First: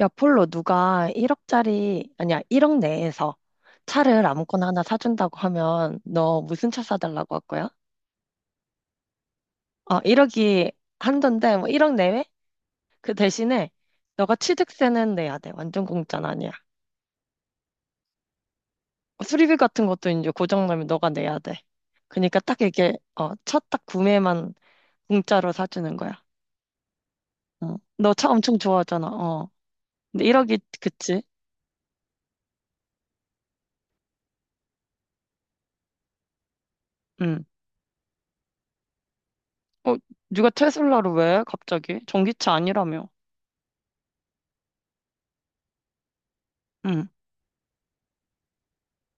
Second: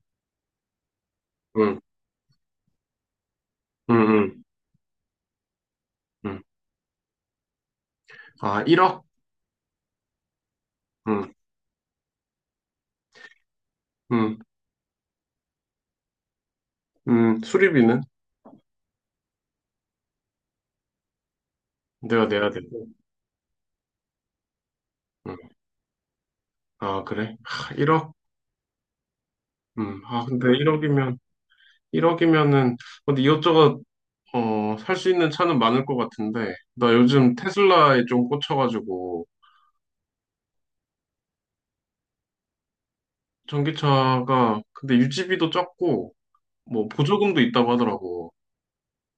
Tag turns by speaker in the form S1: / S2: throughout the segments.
S1: 야, 폴로, 누가
S2: 응,
S1: 1억짜리, 아니야, 1억 내에서
S2: 응,
S1: 차를
S2: 응,
S1: 아무거나 하나 사준다고 하면
S2: 응.
S1: 너 무슨 차 사달라고 할 거야?
S2: 아, 1억?
S1: 1억이
S2: 응,
S1: 한돈데, 뭐 1억 내외? 그 대신에 너가
S2: 응,
S1: 취득세는 내야 돼. 완전 공짜는 아니야.
S2: 응. 수리비는
S1: 뭐 수리비 같은 것도 이제 고장나면 너가 내야 돼.
S2: 내가
S1: 그러니까
S2: 내야
S1: 딱
S2: 되고.
S1: 이게, 첫 딱 구매만
S2: 응.
S1: 공짜로 사주는 거야.
S2: 아, 그래? 하,
S1: 응.
S2: 1억?
S1: 너차 엄청 좋아하잖아. 어.
S2: 응. 아,
S1: 근데
S2: 근데
S1: 1억이,
S2: 1억이면,
S1: 그치?
S2: 1억이면은, 근데 이것저것, 어, 살 수 있는 차는 많을 것 같은데, 나 요즘
S1: 응.
S2: 테슬라에 좀 꽂혀가지고,
S1: 어, 누가 테슬라를 왜? 갑자기? 전기차 아니라며.
S2: 전기차가, 근데 유지비도 적고, 뭐,
S1: 응.
S2: 보조금도 있다고 하더라고.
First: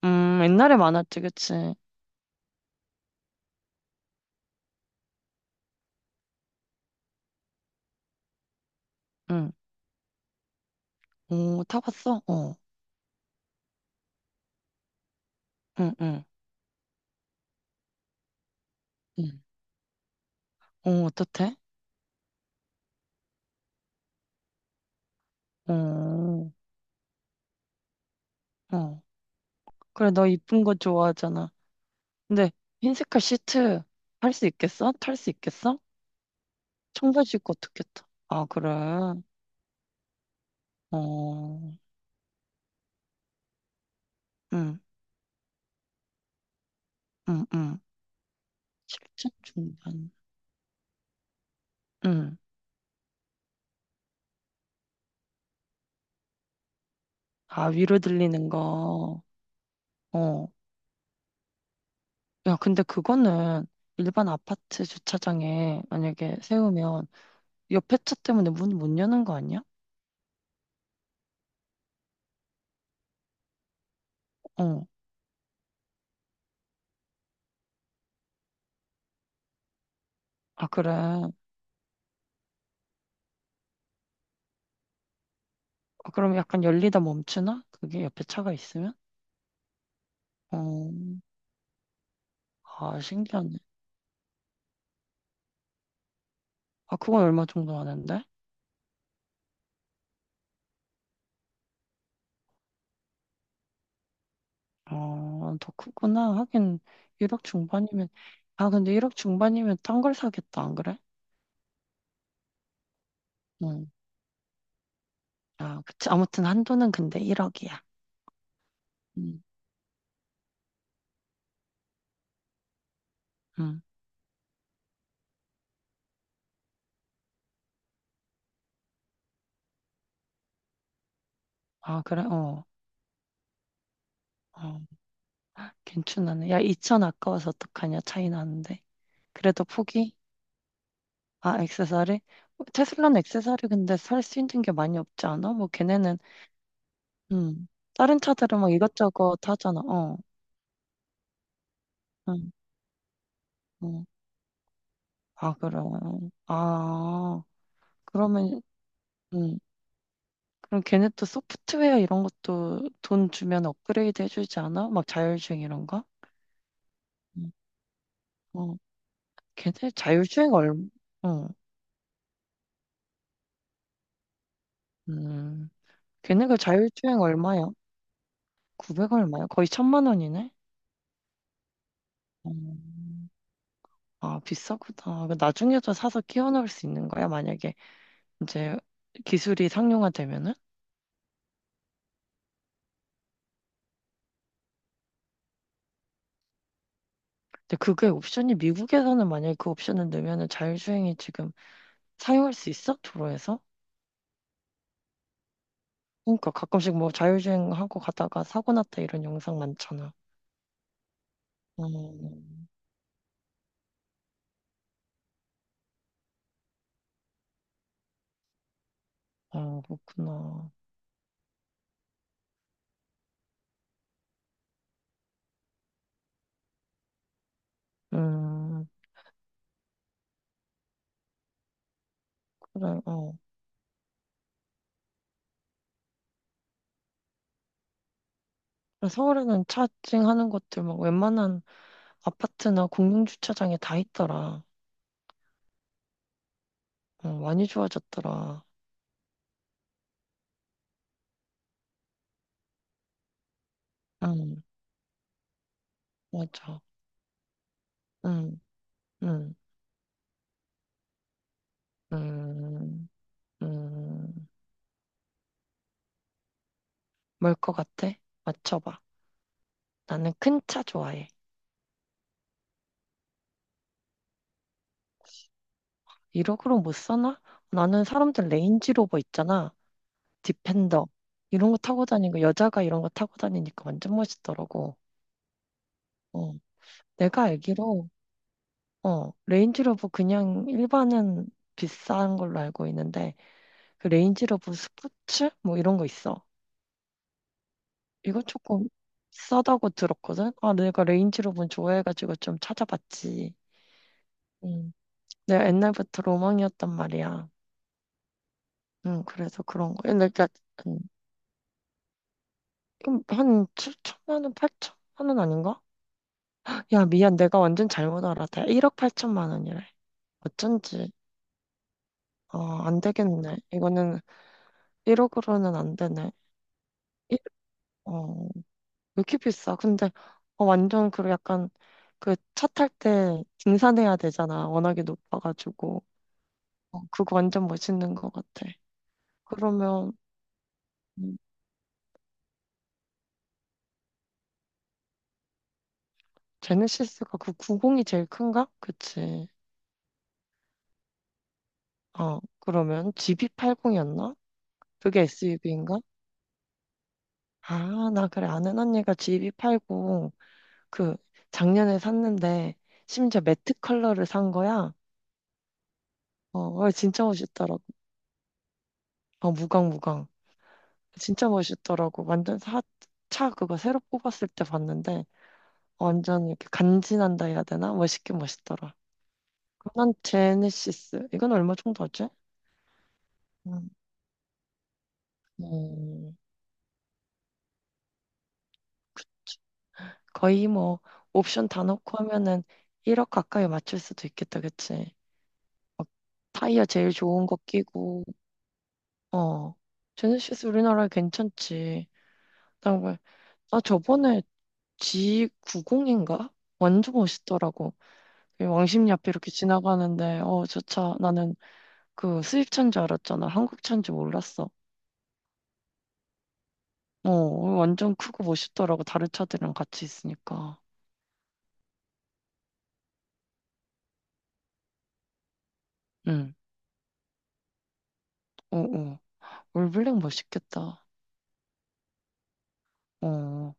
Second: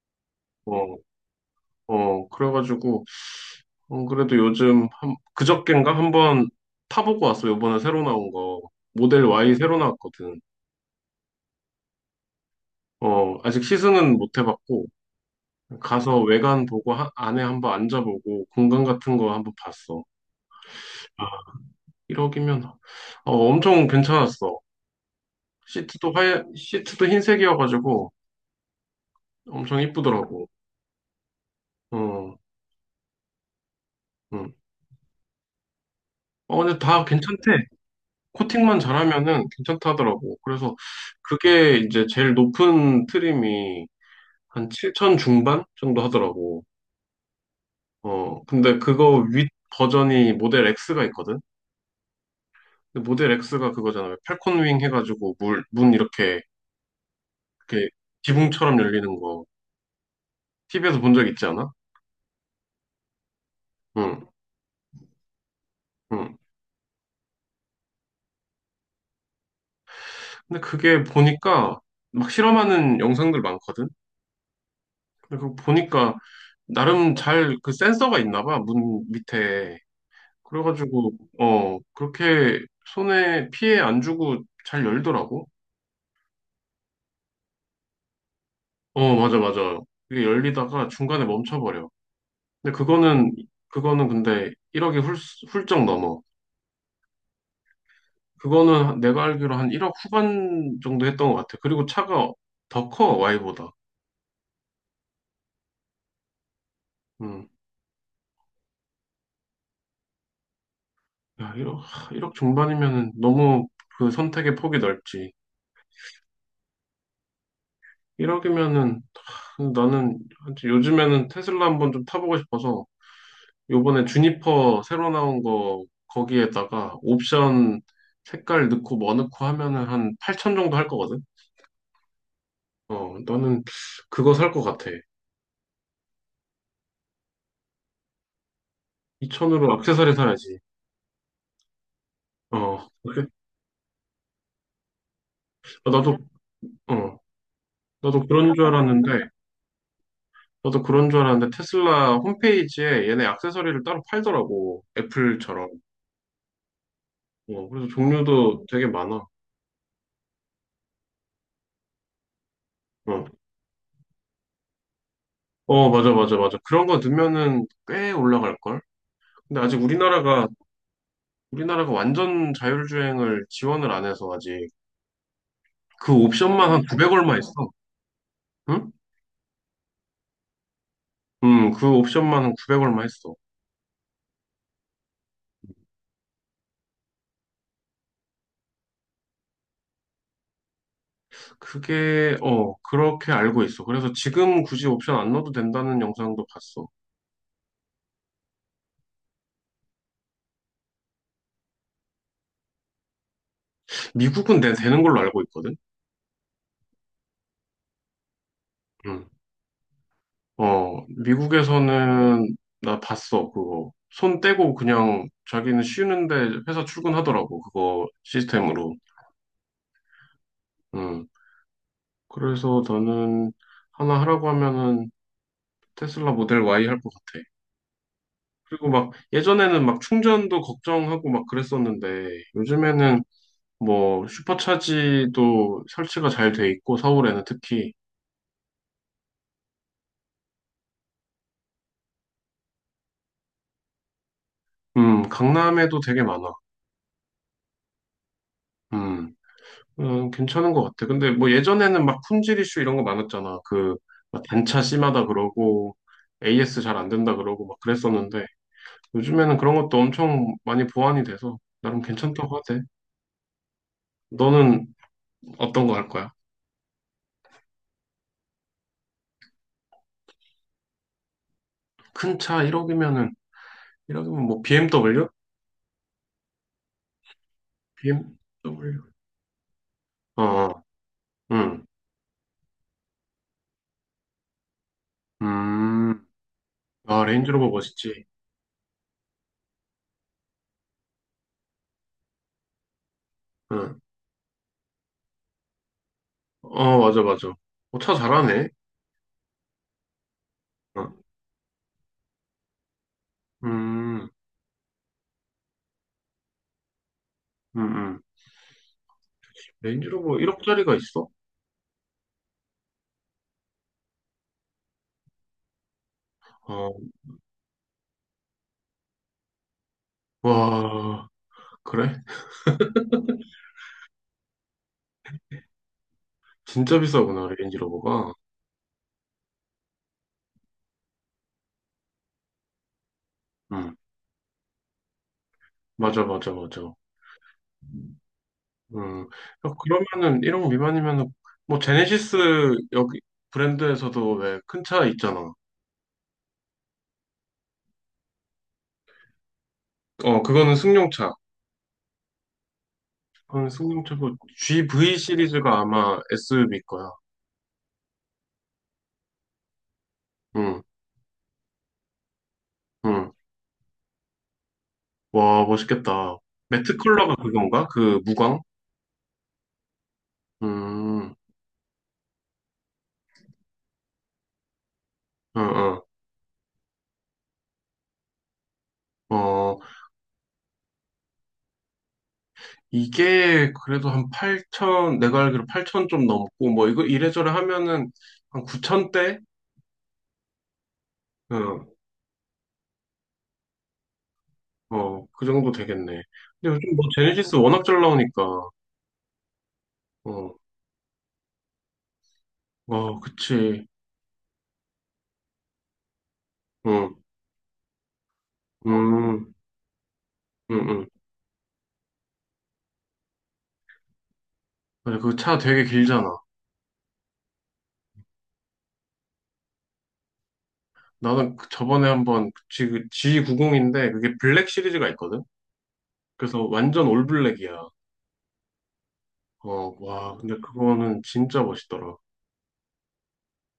S1: 옛날에
S2: 어,
S1: 많았지, 그치?
S2: 어, 그래가지고, 그래도 요즘 한, 그저껜가 한번 타보고 왔어. 요번에 새로 나온 거. 모델
S1: 응.
S2: Y 새로 나왔거든.
S1: 오, 타봤어? 어.
S2: 어, 아직 시승은 못 해봤고,
S1: 응,
S2: 가서
S1: 응.
S2: 외관 보고 안에 한번 앉아보고, 공간 같은 거
S1: 응.
S2: 한번 봤어.
S1: 어,
S2: 아,
S1: 어떻대?
S2: 1억이면, 엄청 괜찮았어. 시트도
S1: 어,
S2: 하 시트도 흰색이어가지고,
S1: 어.
S2: 엄청
S1: 그래, 너
S2: 이쁘더라고.
S1: 이쁜 거 좋아하잖아.
S2: 어,
S1: 근데 흰색깔 시트 탈 수
S2: 음.
S1: 있겠어? 탈 수 있겠어?
S2: 어, 근데 다
S1: 청바지 입고
S2: 괜찮대.
S1: 어떻게 타? 아, 그래.
S2: 코팅만 잘하면은 괜찮다더라고. 그래서
S1: 어,
S2: 그게 이제 제일 높은 트림이 한
S1: 응,
S2: 7천 중반 정도 하더라고.
S1: 응, 응.
S2: 어, 근데 그거
S1: 7천
S2: 윗
S1: 중반.
S2: 버전이 모델 X가 있거든?
S1: 응.
S2: 근데 모델 X가 그거잖아. 왜 팔콘윙 해가지고 문 이렇게,
S1: 아,
S2: 이렇게
S1: 위로 들리는
S2: 지붕처럼 열리는
S1: 거.
S2: 거.
S1: 어.
S2: TV에서 본 적 있지 않아?
S1: 야, 근데 그거는
S2: 응,
S1: 일반 아파트 주차장에
S2: 응.
S1: 만약에 세우면 옆에 차 때문에 문 못 여는 거 아니야?
S2: 근데 그게 보니까 막 실험하는 영상들 많거든?
S1: 어.
S2: 근데 그거 보니까 나름 잘 그 센서가 있나 봐, 문 밑에.
S1: 아, 그래.
S2: 그래가지고,
S1: 아,
S2: 어, 그렇게 손에 피해 안 주고 잘 열더라고.
S1: 그럼 약간 열리다 멈추나? 그게 옆에 차가 있으면?
S2: 어, 맞아, 맞아. 그게 열리다가
S1: 어.
S2: 중간에 멈춰버려. 근데
S1: 아,
S2: 그거는,
S1: 신기하네.
S2: 그거는 근데 1억이 훌쩍 넘어.
S1: 아, 그건 얼마 정도 하는데?
S2: 그거는 내가 알기로 한 1억 후반 정도 했던 것 같아. 그리고 차가 더 커, Y보다.
S1: 더 크구나. 하긴, 1억
S2: 음.
S1: 중반이면, 아, 근데 1억 중반이면 딴 걸 사겠다, 안 그래?
S2: 야, 일억 중반이면은 너무
S1: 응.
S2: 그 선택의 폭이 넓지.
S1: 아, 그치. 아무튼 한도는 근데 1억이야.
S2: 1억이면은
S1: 응,
S2: 나는 사실 요즘에는 테슬라 한번 좀 타보고 싶어서
S1: 응.
S2: 요번에 주니퍼 새로 나온 거 거기에다가 옵션 색깔 넣고 뭐 넣고 하면은 한 8천 정도 할 거거든.
S1: 아, 그래? 어,
S2: 어, 나는 그거 살 것
S1: 어.
S2: 같아.
S1: 괜찮네. 야, 2천 아까워서 어떡하냐, 차이 나는데. 그래도
S2: 2천으로 액세서리
S1: 포기?
S2: 사야지.
S1: 아, 액세서리?
S2: 어,
S1: 테슬라는
S2: 그래?
S1: 액세서리 근데 살 수 있는 게 많이 없지 않아? 뭐,
S2: 아, 나도,
S1: 걔네는
S2: 어,
S1: 음. 다른
S2: 나도 그런
S1: 카드를
S2: 줄
S1: 막
S2: 알았는데,
S1: 이것저것 하잖아. 어,
S2: 테슬라
S1: 응,
S2: 홈페이지에 얘네 액세서리를 따로
S1: 어.
S2: 팔더라고.
S1: 아,
S2: 애플처럼.
S1: 그래. 아,
S2: 어, 그래서
S1: 그러면,
S2: 종류도 되게 많아.
S1: 음. 그럼 걔네 또 소프트웨어 이런 것도
S2: 어,
S1: 돈 주면 업그레이드 해주지 않아? 막 자율주행 이런
S2: 어,
S1: 거?
S2: 맞아, 맞아, 맞아. 그런 거
S1: 음.
S2: 넣으면은 꽤
S1: 어,
S2: 올라갈걸? 근데 아직
S1: 걔네
S2: 우리나라가,
S1: 자율주행 얼, 어,
S2: 우리나라가 완전 자율주행을 지원을 안 해서 아직
S1: 음.
S2: 그
S1: 걔네가
S2: 옵션만 한 900
S1: 자율주행
S2: 얼마 있어.
S1: 얼마야?
S2: 응?
S1: 900 얼마야? 거의 천만 원이네?
S2: 그 옵션만 한 900 얼마
S1: 음.
S2: 했어.
S1: 아, 비싸구나. 그 나중에도 사서 끼워 넣을 수 있는 거야? 만약에 이제 기술이 상용화되면은?
S2: 그게, 어, 그렇게 알고 있어. 그래서 지금 굳이 옵션 안 넣어도 된다는 영상도 봤어.
S1: 근데 그게 옵션이 미국에서는 만약에 그 옵션을 넣으면은 자율주행이 지금 사용할 수 있어? 도로에서?
S2: 미국은 되는 걸로 알고 있거든?
S1: 그러니까 가끔씩 뭐 자율주행하고 가다가 사고 났다 이런
S2: 응.
S1: 영상 많잖아.
S2: 어, 미국에서는
S1: 음,
S2: 나 봤어, 그거. 손 떼고 그냥 자기는 쉬는데 회사 출근하더라고, 그거 시스템으로.
S1: 아, 그렇구나.
S2: 응. 그래서 너는 하나 하라고 하면은 테슬라 모델 Y 할 것 같아.
S1: 음,
S2: 그리고 막 예전에는 막 충전도 걱정하고 막 그랬었는데
S1: 그래,
S2: 요즘에는
S1: 어.
S2: 뭐 슈퍼차지도 설치가 잘 돼 있고 서울에는 특히
S1: 그래, 서울에는 차징하는 것들 막 웬만한 아파트나 공용주차장에 다 있더라.
S2: 강남에도 되게 많아.
S1: 어, 많이 좋아졌더라.
S2: 음, 괜찮은 것 같아. 근데 뭐 예전에는 막 품질 이슈 이런 거 많았잖아. 그막
S1: 음,
S2: 단차 심하다 그러고 AS
S1: 맞아.
S2: 잘 안 된다 그러고 막 그랬었는데
S1: 음, 음,
S2: 요즘에는 그런 것도 엄청 많이 보완이 돼서 나름 괜찮다고 하대.
S1: 음, 음.
S2: 너는 어떤 거 할 거야?
S1: 뭘 것 같아? 맞춰봐. 나는 큰 차 좋아해.
S2: 큰 차 1억이면 뭐 BMW?
S1: 이러으로 못 사나? 나는 사람들
S2: BMW?
S1: 레인지로버 있잖아.
S2: 어, 어,
S1: 디펜더. 이런 거
S2: 응.
S1: 타고 다니고, 여자가 이런 거 타고 다니니까 완전 멋있더라고.
S2: 음.
S1: 어.
S2: 아,
S1: 내가
S2: 레인지로버
S1: 알기로,
S2: 멋있지.
S1: 어, 레인지로버 그냥 일반은 비싼 걸로 알고 있는데,
S2: 응.
S1: 그 레인지로버 스포츠? 뭐 이런 거 있어.
S2: 어, 맞아, 맞아. 어, 차
S1: 이거
S2: 잘하네.
S1: 조금 비싸다고 들었거든? 아, 내가
S2: 어,
S1: 레인지로버 좋아해가지고 좀 찾아봤지.
S2: 음,
S1: 음. 내가 옛날부터 로망이었단 말이야.
S2: 음, 음.
S1: 그래서 그런 거.
S2: 레인지로버
S1: 그러니까
S2: 1억짜리가
S1: 음,
S2: 있어?
S1: 그럼 한 7천만 원, 8천만 원 아닌가?
S2: 어,
S1: 야, 미안. 내가 완전 잘못 알았다. 1억 8천만 원이래. 어쩐지.
S2: 와, 그래?
S1: 어, 안 되겠네. 이거는 1억으로는 안 되네.
S2: 진짜
S1: 일-
S2: 비싸구나, 레인지로버가.
S1: 어, 왜 이렇게 비싸? 근데 어, 완전 그 약간 그 차 탈 때
S2: 음,
S1: 등산해야 되잖아. 워낙에 높아가지고.
S2: 맞아, 맞아, 맞아.
S1: 어, 그거 완전 멋있는 것 같아.
S2: 음, 어,
S1: 그러면
S2: 그러면은 1억 미만이면은,
S1: 음,
S2: 뭐, 제네시스 여기 브랜드에서도 왜 큰 차 있잖아.
S1: 제네시스가 그 90이 제일 큰가? 그치.
S2: 어, 그거는 승용차.
S1: 어, 그러면
S2: 그건
S1: GB80이었나?
S2: 승용차고, GV
S1: 그게
S2: 시리즈가
S1: SUV인가?
S2: 아마 SUV 거야.
S1: 아, 나 그래. 아는 언니가 GV80
S2: 응
S1: 그 작년에 샀는데
S2: 응
S1: 심지어 매트 컬러를 산 거야.
S2: 와, 멋있겠다.
S1: 어, 어,
S2: 매트
S1: 진짜
S2: 컬러가
S1: 멋있더라고.
S2: 그건가? 그 무광?
S1: 어, 무광, 무광.
S2: 음,
S1: 진짜 멋있더라고. 차 그거 새로 뽑았을 때 봤는데
S2: 응응
S1: 완전 이렇게 간지난다 해야 되나? 멋있긴 멋있더라.
S2: 어,
S1: 그 제네시스. 이건 얼마 정도 하지?
S2: 이게
S1: 음,
S2: 그래도 한 8천, 내가 알기로 8천 좀
S1: 음,
S2: 넘고, 뭐, 이거 이래저래 하면은 한 9천대?
S1: 거의 뭐 옵션 다
S2: 어,
S1: 넣고 하면은 1억 가까이 맞출 수도 있겠다, 그치?
S2: 어, 그 정도 되겠네. 근데
S1: 타이어
S2: 요즘 뭐,
S1: 제일 좋은
S2: 제네시스
S1: 거
S2: 워낙 잘
S1: 끼고
S2: 나오니까,
S1: 어.
S2: 어,
S1: 제네시스 우리나라에 괜찮지. 그다음에
S2: 어,
S1: 나
S2: 그치.
S1: 저번에 G90인가? 완전
S2: 응,
S1: 멋있더라고. 그 왕십리 앞에 이렇게
S2: 음,
S1: 지나가는데, 어, 저
S2: 음, 음.
S1: 차, 나는 그 수입차인 줄 알았잖아. 한국차인 줄 몰랐어.
S2: 맞아, 그 차 되게 길잖아.
S1: 어, 완전 크고 멋있더라고. 다른 차들이랑 같이 있으니까.
S2: 나는 그 저번에 한번, 그치, 그 G90인데, 그게 블랙 시리즈가 있거든?
S1: 응,
S2: 그래서 완전 올블랙이야.
S1: 어, 어.
S2: 어,
S1: 올블랙
S2: 와, 근데
S1: 멋있겠다.
S2: 그거는 진짜 멋있더라.
S1: 어.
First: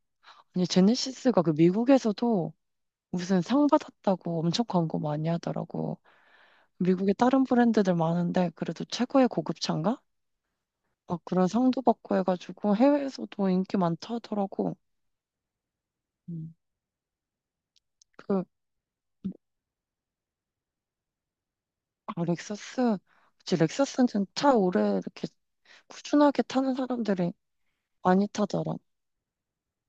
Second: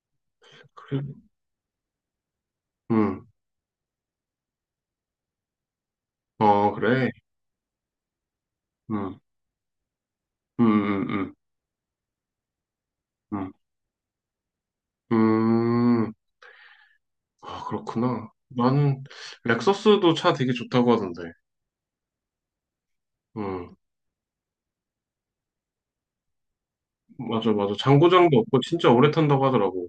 S1: 아니,
S2: 그래?
S1: 제네시스가 그 미국에서도
S2: 응,
S1: 무슨 상 받았다고 엄청 광고 많이 하더라고.
S2: 어, 그래.
S1: 미국에 다른 브랜드들 많은데 그래도
S2: 응,
S1: 최고의 고급차인가?
S2: 응, 응,
S1: 막
S2: 응.
S1: 그런 상도 받고 해가지고 해외에서도
S2: 음,
S1: 인기 많다더라고.
S2: 음,
S1: 음.
S2: 아, 그렇구나.
S1: 그
S2: 나는 렉서스도 차 되게 좋다고 하던데.
S1: 아, 렉서스 그치
S2: 음,
S1: 렉서스는 차 오래 이렇게 꾸준하게 타는 사람들이
S2: 맞아, 맞아.
S1: 많이
S2: 장고장도 없고
S1: 타더라.
S2: 진짜 오래 탄다고 하더라고.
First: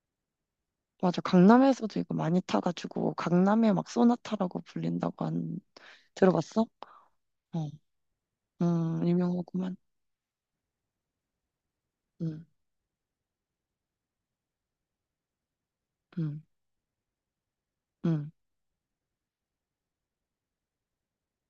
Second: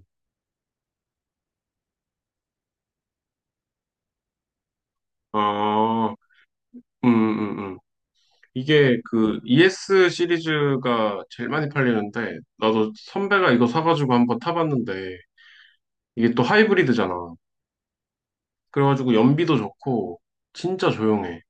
S1: 맞아 강남에서도 이거 많이 타가지고 강남의 막 소나타라고 불린다고 한
S2: 아,
S1: 들어봤어?
S2: 음, 음,
S1: 어,
S2: 음. 이게 그
S1: 유명하구만.
S2: ES 시리즈가 제일 많이 팔리는데,
S1: 응,
S2: 나도 선배가 이거 사가지고 한번 타봤는데, 이게
S1: 응,
S2: 또 하이브리드잖아.
S1: 응.
S2: 그래가지고 연비도 좋고, 진짜 조용해.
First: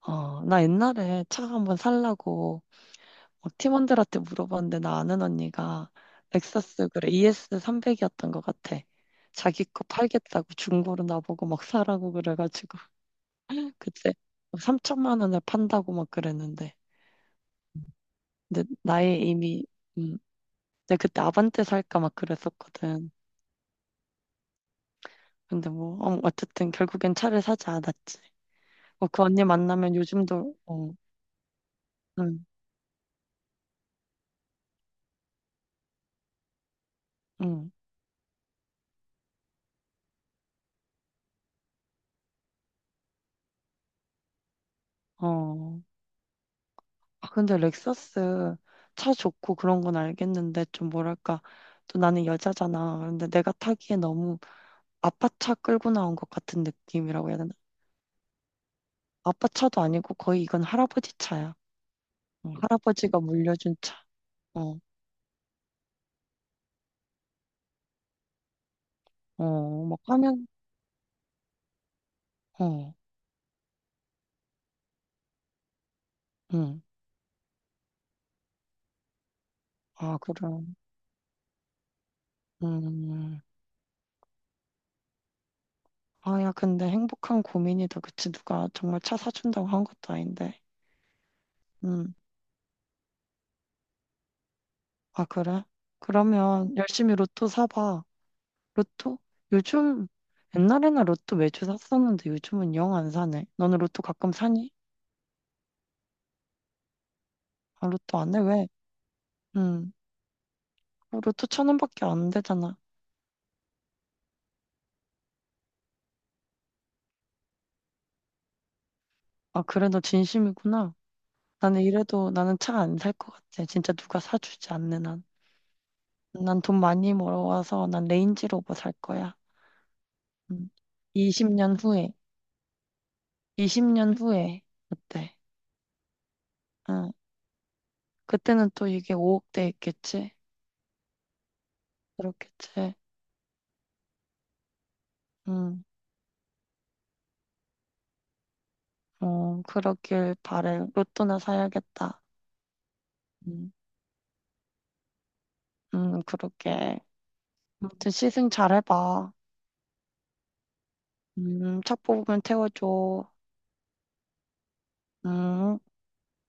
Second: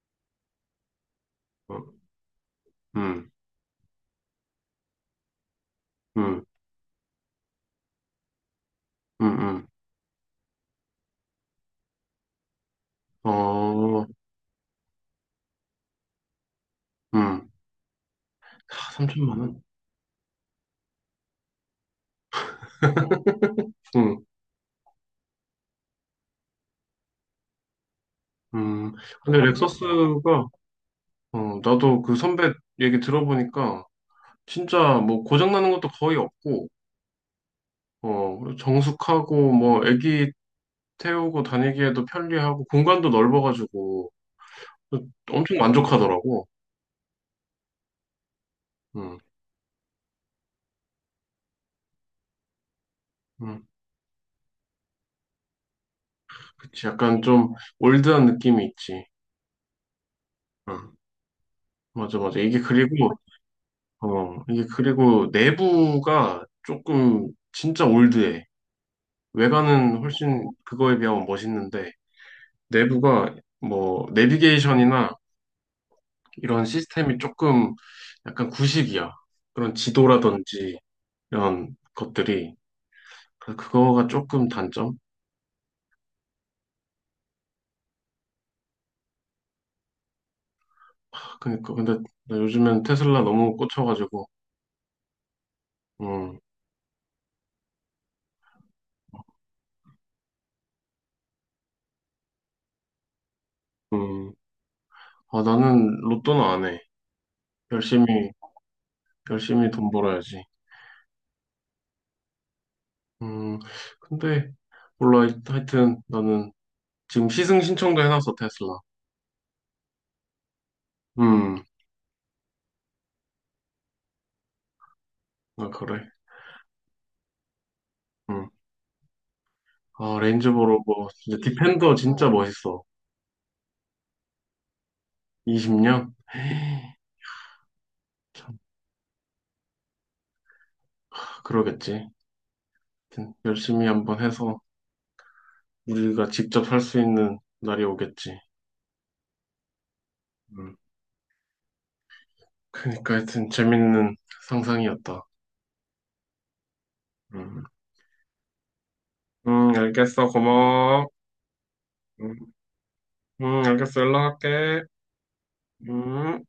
S1: 어, 나 옛날에 차
S2: 어,
S1: 한번 살라고
S2: 음,
S1: 어, 팀원들한테 물어봤는데 나 아는 언니가
S2: 음,
S1: 렉서스 그래 ES300이었던 것 같아.
S2: 음,
S1: 자기
S2: 음.
S1: 거 팔겠다고 중고로 나보고 막 사라고 그래가지고
S2: 어,
S1: 그때 막 3천만 원에 판다고 막 그랬는데
S2: 음.
S1: 근데
S2: 다
S1: 나의
S2: 3천만 원?
S1: 이미 음, 내가 그때 아반떼 살까 막 그랬었거든.
S2: 응,
S1: 근데 뭐 어, 어쨌든 결국엔 차를 사지 않았지.
S2: 음.
S1: 어, 그
S2: 근데
S1: 언니 만나면
S2: 렉서스가
S1: 요즘도 어,
S2: 어, 나도 그
S1: 응,
S2: 선배 얘기 들어보니까 진짜 뭐 고장나는 것도 거의 없고,
S1: 응,
S2: 어, 정숙하고 뭐 애기 태우고 다니기에도 편리하고 공간도 넓어가지고 엄청
S1: 어.
S2: 만족하더라고.
S1: 아, 근데 렉서스 차
S2: 응,
S1: 좋고 그런 건 알겠는데 좀 뭐랄까 또 나는 여자잖아. 그런데 내가
S2: 응.
S1: 타기에 너무 아빠 차 끌고 나온 것 같은
S2: 그치. 약간
S1: 느낌이라고 해야 되나?
S2: 좀 올드한 느낌이 있지.
S1: 아빠 차도 아니고 거의 이건
S2: 응,
S1: 할아버지 차야.
S2: 맞아, 맞아.
S1: 어, 할아버지가 물려준 차.
S2: 어, 이게
S1: 어,
S2: 그리고 내부가 조금 진짜 올드해.
S1: 어,
S2: 외관은
S1: 막 화면
S2: 훨씬 그거에 비하면 멋있는데,
S1: 어,
S2: 내부가 뭐, 내비게이션이나 이런
S1: 응.
S2: 시스템이 조금 약간 구식이야. 그런
S1: 아, 그럼.
S2: 지도라든지 이런 것들이.
S1: 음.
S2: 그래서 그거가 조금 단점?
S1: 아, 야, 근데 행복한 고민이다. 그치? 누가 정말 차 사준다고 한 것도 아닌데.
S2: 그러니까 근데
S1: 음.
S2: 나 요즘엔 테슬라 너무 꽂혀가지고
S1: 아, 그래?
S2: 음,
S1: 그러면 열심히 로또 사봐. 로또? 요즘 옛날에는 로또 매주 샀었는데 요즘은 영 안 사네. 너는 로또
S2: 음.
S1: 가끔 사니?
S2: 아 나는 로또는 안 해.
S1: 아,
S2: 열심히
S1: 로또 안 해? 왜?
S2: 열심히 돈
S1: 응.
S2: 벌어야지.
S1: 어, 로또 천 원밖에 안 되잖아.
S2: 음, 근데 몰라 하여튼 나는 지금 시승 신청도 해놨어 테슬라.
S1: 아, 그래, 너 진심이구나.
S2: 음,
S1: 나는 이래도 나는 차 안 살 것 같아. 진짜 누가 사주지 않는 한.
S2: 아 그래.
S1: 난 돈 많이 벌어와서 난 레인지
S2: 음.
S1: 로버 살 거야.
S2: 아
S1: 응.
S2: 레인지보로 뭐 진짜
S1: 20년
S2: 디펜더
S1: 후에.
S2: 진짜 멋있어.
S1: 20년 후에. 어때?
S2: 20년?
S1: 응.
S2: 참
S1: 그때는 또 이게 5억대 있겠지?
S2: 아, 그러겠지.
S1: 그렇겠지?
S2: 하여튼 열심히 한번 해서
S1: 응.
S2: 우리가 직접 할 수 있는 날이 오겠지.
S1: 어, 그러길
S2: 음.
S1: 바래. 로또나 사야겠다.
S2: 그러니까 하여튼
S1: 음,
S2: 재밌는 상상이었다.
S1: 그러게.
S2: 음,
S1: 아무튼 시승 잘해봐.
S2: 알겠어. 고마워.
S1: 차 뽑으면
S2: 음,
S1: 태워줘.
S2: 알겠어. 연락할게.
S1: 음.
S2: 음.